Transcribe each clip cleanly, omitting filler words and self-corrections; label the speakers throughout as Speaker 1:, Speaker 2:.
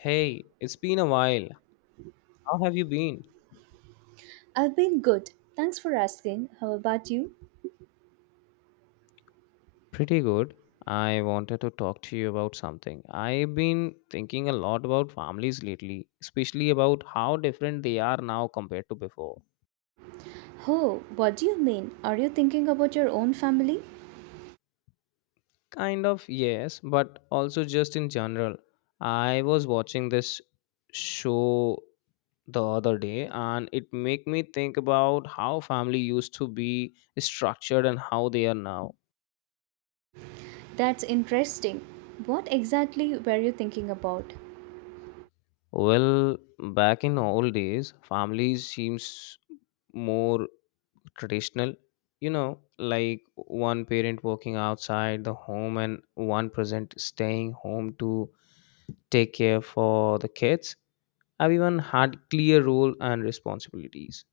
Speaker 1: Hey, it's been a while. How have you been?
Speaker 2: I've been good. Thanks for asking. How about you?
Speaker 1: Pretty good. I wanted to talk to you about something. I've been thinking a lot about families lately, especially about how different they are now compared to before.
Speaker 2: Oh, what do you mean? Are you thinking about your own family?
Speaker 1: Kind of, yes, but also just in general. I was watching this show the other day and it made me think about how family used to be structured and how they are now.
Speaker 2: That's interesting. What exactly were you thinking about?
Speaker 1: Well, back in old days, families seems more traditional. You know, like one parent working outside the home and one present staying home to take care for the kids. Everyone had clear role and responsibilities.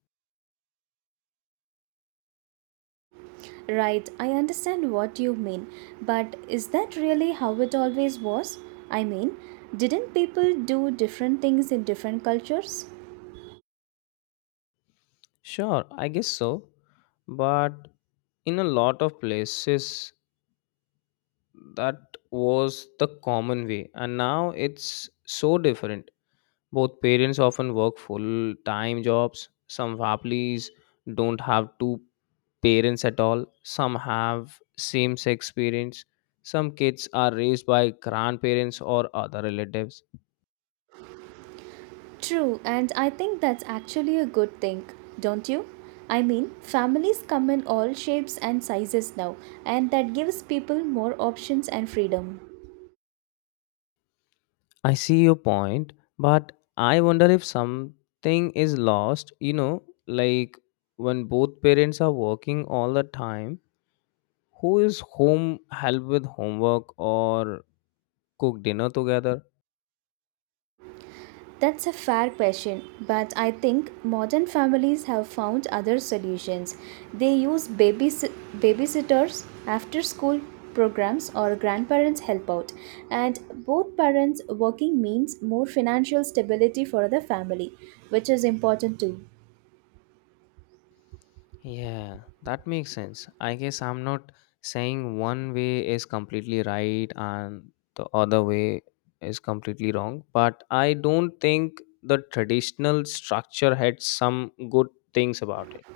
Speaker 2: Right, I understand what you mean, but is that really how it always was? I mean, didn't people do different things in different cultures?
Speaker 1: Sure, I guess so. But in a lot of places that was the common way, and now it's so different. Both parents often work full time jobs. Some families don't have two parents at all. Some have same sex parents. Some kids are raised by grandparents or other relatives.
Speaker 2: True, and I think that's actually a good thing, don't you? Families come in all shapes and sizes now, and that gives people more options and freedom.
Speaker 1: I see your point, but I wonder if something is lost, like when both parents are working all the time, who is home help with homework or cook dinner together?
Speaker 2: That's a fair question, but I think modern families have found other solutions. They use babysitters, after school programs, or grandparents help out, and both parents working means more financial stability for the family, which is important too.
Speaker 1: Yeah, that makes sense. I guess I'm not saying one way is completely right and the other way is completely wrong, but I don't think the traditional structure had some good things about it.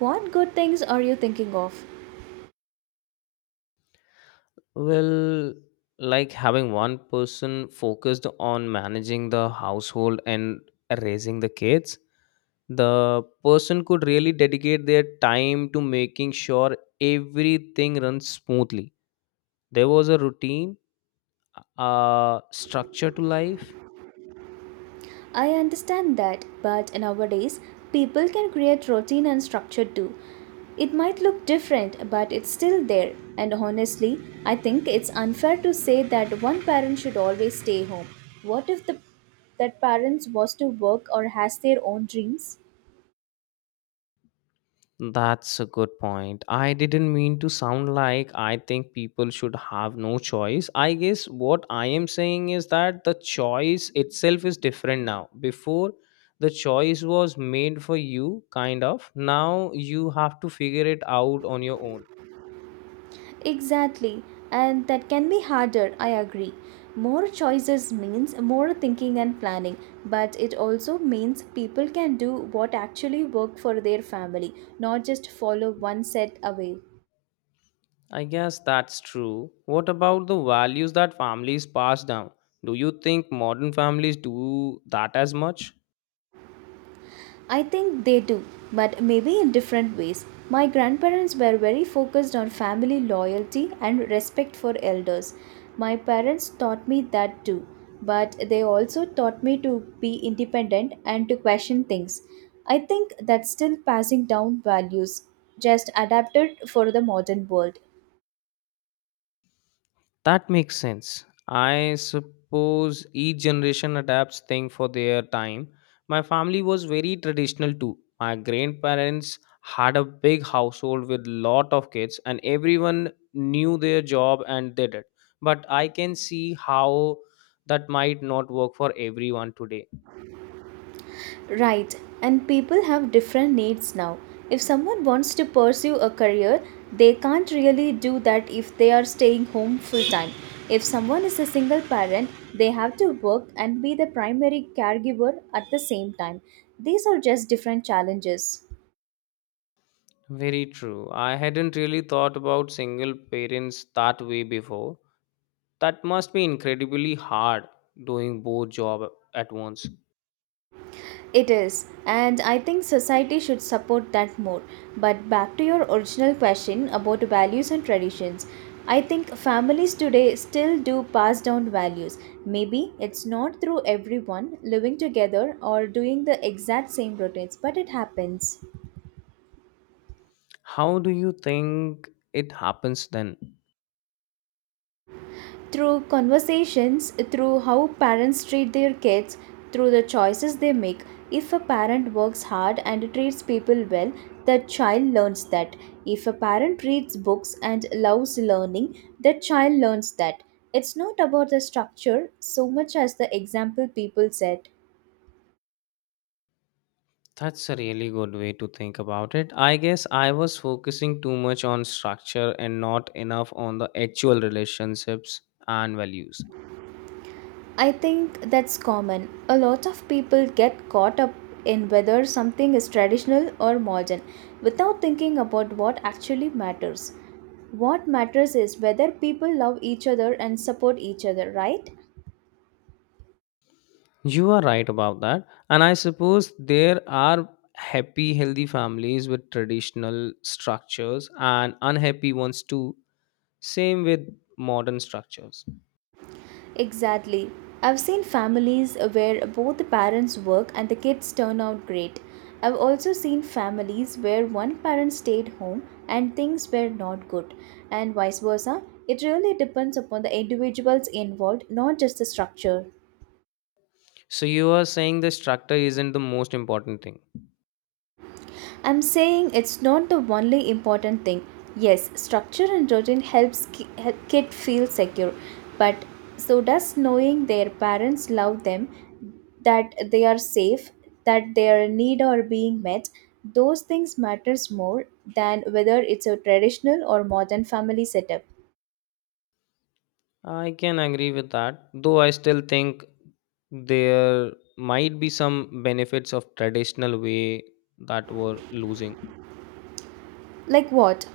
Speaker 2: What good things are you thinking of?
Speaker 1: Well, like having one person focused on managing the household and raising the kids, the person could really dedicate their time to making sure everything runs smoothly. There was a routine structure to life.
Speaker 2: I understand that, but nowadays people can create routine and structure too. It might look different, but it's still there. And honestly, I think it's unfair to say that one parent should always stay home. What if the that parents was to work or has their own dreams?
Speaker 1: That's a good point. I didn't mean to sound like I think people should have no choice. I guess what I am saying is that the choice itself is different now. Before, the choice was made for you, kind of. Now you have to figure it out on your own.
Speaker 2: Exactly, and that can be harder, I agree. More choices means more thinking and planning, but it also means people can do what actually work for their family, not just follow one set away.
Speaker 1: I guess that's true. What about the values that families pass down? Do you think modern families do that as much?
Speaker 2: I think they do, but maybe in different ways. My grandparents were very focused on family loyalty and respect for elders. My parents taught me that too, but they also taught me to be independent and to question things. I think that's still passing down values, just adapted for the modern world.
Speaker 1: That makes sense. I suppose each generation adapts things for their time. My family was very traditional too. My grandparents had a big household with lot of kids and everyone knew their job and did it. But I can see how that might not work for everyone today.
Speaker 2: Right, and people have different needs now. If someone wants to pursue a career, they can't really do that if they are staying home full time. If someone is a single parent, they have to work and be the primary caregiver at the same time. These are just different challenges.
Speaker 1: Very true. I hadn't really thought about single parents that way before. That must be incredibly hard doing both job at once.
Speaker 2: It is, and I think society should support that more. But back to your original question about values and traditions, I think families today still do pass down values. Maybe it's not through everyone living together or doing the exact same routines, but it happens.
Speaker 1: How do you think it happens then?
Speaker 2: Through conversations, through how parents treat their kids, through the choices they make. If a parent works hard and treats people well, the child learns that. If a parent reads books and loves learning, the child learns that. It's not about the structure so much as the example people set.
Speaker 1: That's a really good way to think about it. I guess I was focusing too much on structure and not enough on the actual relationships and values.
Speaker 2: I think that's common. A lot of people get caught up in whether something is traditional or modern without thinking about what actually matters. What matters is whether people love each other and support each other, right?
Speaker 1: You are right about that. And I suppose there are happy, healthy families with traditional structures and unhappy ones too. Same with modern structures.
Speaker 2: Exactly. I've seen families where both the parents work and the kids turn out great. I've also seen families where one parent stayed home and things were not good, and vice versa. It really depends upon the individuals involved, not just the structure.
Speaker 1: So you are saying the structure isn't the most important thing.
Speaker 2: I'm saying it's not the only important thing. Yes, structure and routine help kid feel secure, but so does knowing their parents love them, that they are safe, that their need are being met. Those things matters more than whether it's a traditional or modern family setup.
Speaker 1: I can agree with that, though I still think there might be some benefits of traditional way that were losing.
Speaker 2: Like what?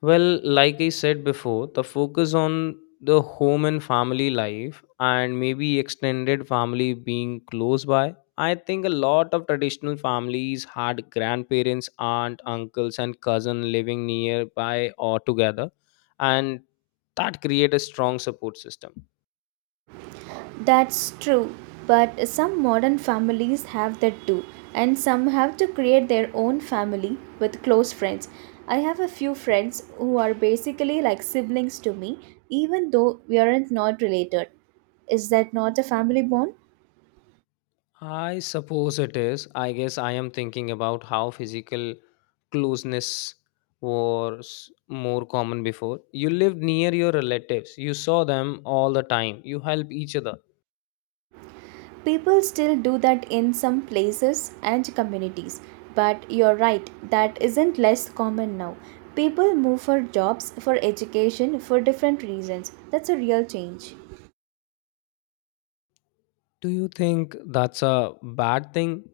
Speaker 1: Well, like I said before, the focus on the home and family life and maybe extended family being close by. I think a lot of traditional families had grandparents, aunt, uncles, and cousin living nearby or together, and that create a strong support system.
Speaker 2: That's true, but some modern families have that too, and some have to create their own family with close friends. I have a few friends who are basically like siblings to me, even though we aren't not related. Is that not a family bond?
Speaker 1: I suppose it is. I guess I am thinking about how physical closeness was more common before. You lived near your relatives, you saw them all the time, you help each other.
Speaker 2: People still do that in some places and communities, but you're right, that isn't less common now. People move for jobs, for education, for different reasons. That's a real change.
Speaker 1: Do you think that's a bad thing?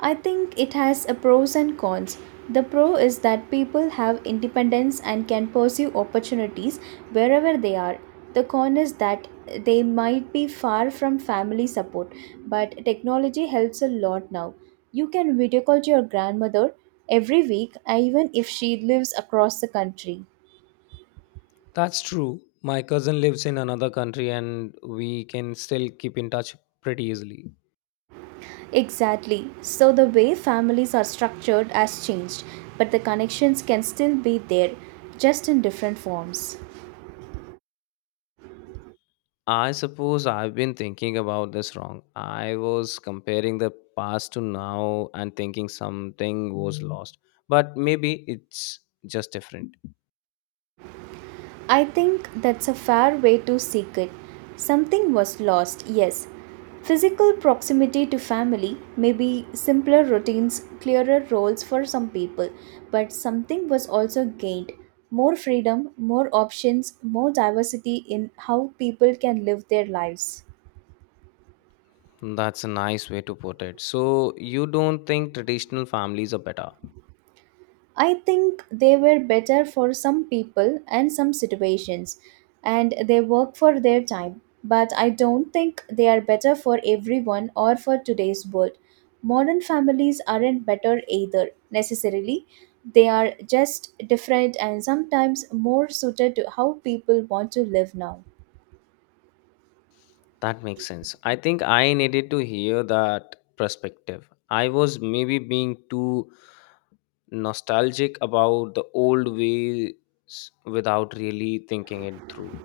Speaker 2: I think it has a pros and cons. The pro is that people have independence and can pursue opportunities wherever they are. The con is that they might be far from family support, but technology helps a lot now. You can video call to your grandmother every week, even if she lives across the country.
Speaker 1: That's true. My cousin lives in another country and we can still keep in touch pretty easily.
Speaker 2: Exactly. So the way families are structured has changed, but the connections can still be there, just in different forms.
Speaker 1: I suppose I've been thinking about this wrong. I was comparing the past to now and thinking something was lost, but maybe it's just different.
Speaker 2: I think that's a fair way to seek it. Something was lost, yes. Physical proximity to family, maybe simpler routines, clearer roles for some people, but something was also gained. More freedom, more options, more diversity in how people can live their lives.
Speaker 1: That's a nice way to put it. So, you don't think traditional families are better?
Speaker 2: I think they were better for some people and some situations, and they work for their time. But I don't think they are better for everyone or for today's world. Modern families aren't better either, necessarily. They are just different and sometimes more suited to how people want to live now.
Speaker 1: That makes sense. I think I needed to hear that perspective. I was maybe being too nostalgic about the old ways without really thinking it through.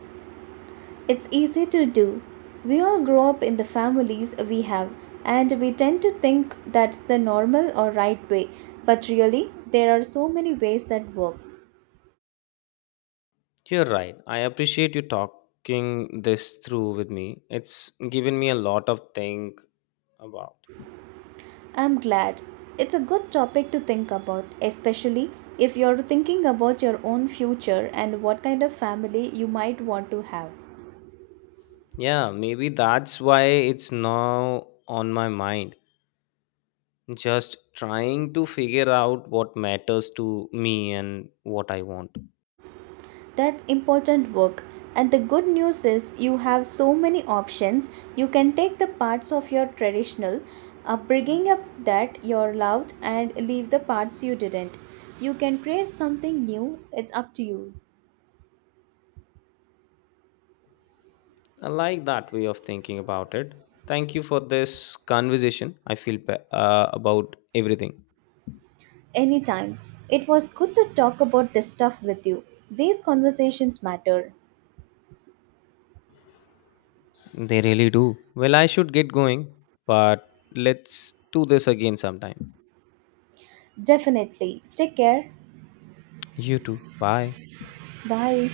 Speaker 2: It's easy to do. We all grow up in the families we have, and we tend to think that's the normal or right way, but really, there are so many ways that work.
Speaker 1: You're right. I appreciate you talking this through with me. It's given me a lot of think about.
Speaker 2: I'm glad. It's a good topic to think about, especially if you're thinking about your own future and what kind of family you might want to have.
Speaker 1: Yeah, maybe that's why it's now on my mind. Just trying to figure out what matters to me and what I want.
Speaker 2: That's important work. And the good news is you have so many options. You can take the parts of your traditional upbringing up that you loved and leave the parts you didn't. You can create something new. It's up to you.
Speaker 1: I like that way of thinking about it. Thank you for this conversation. I feel about everything.
Speaker 2: Anytime. It was good to talk about this stuff with you. These conversations matter.
Speaker 1: They really do. Well, I should get going, but let's do this again sometime.
Speaker 2: Definitely. Take care.
Speaker 1: You too. Bye.
Speaker 2: Bye.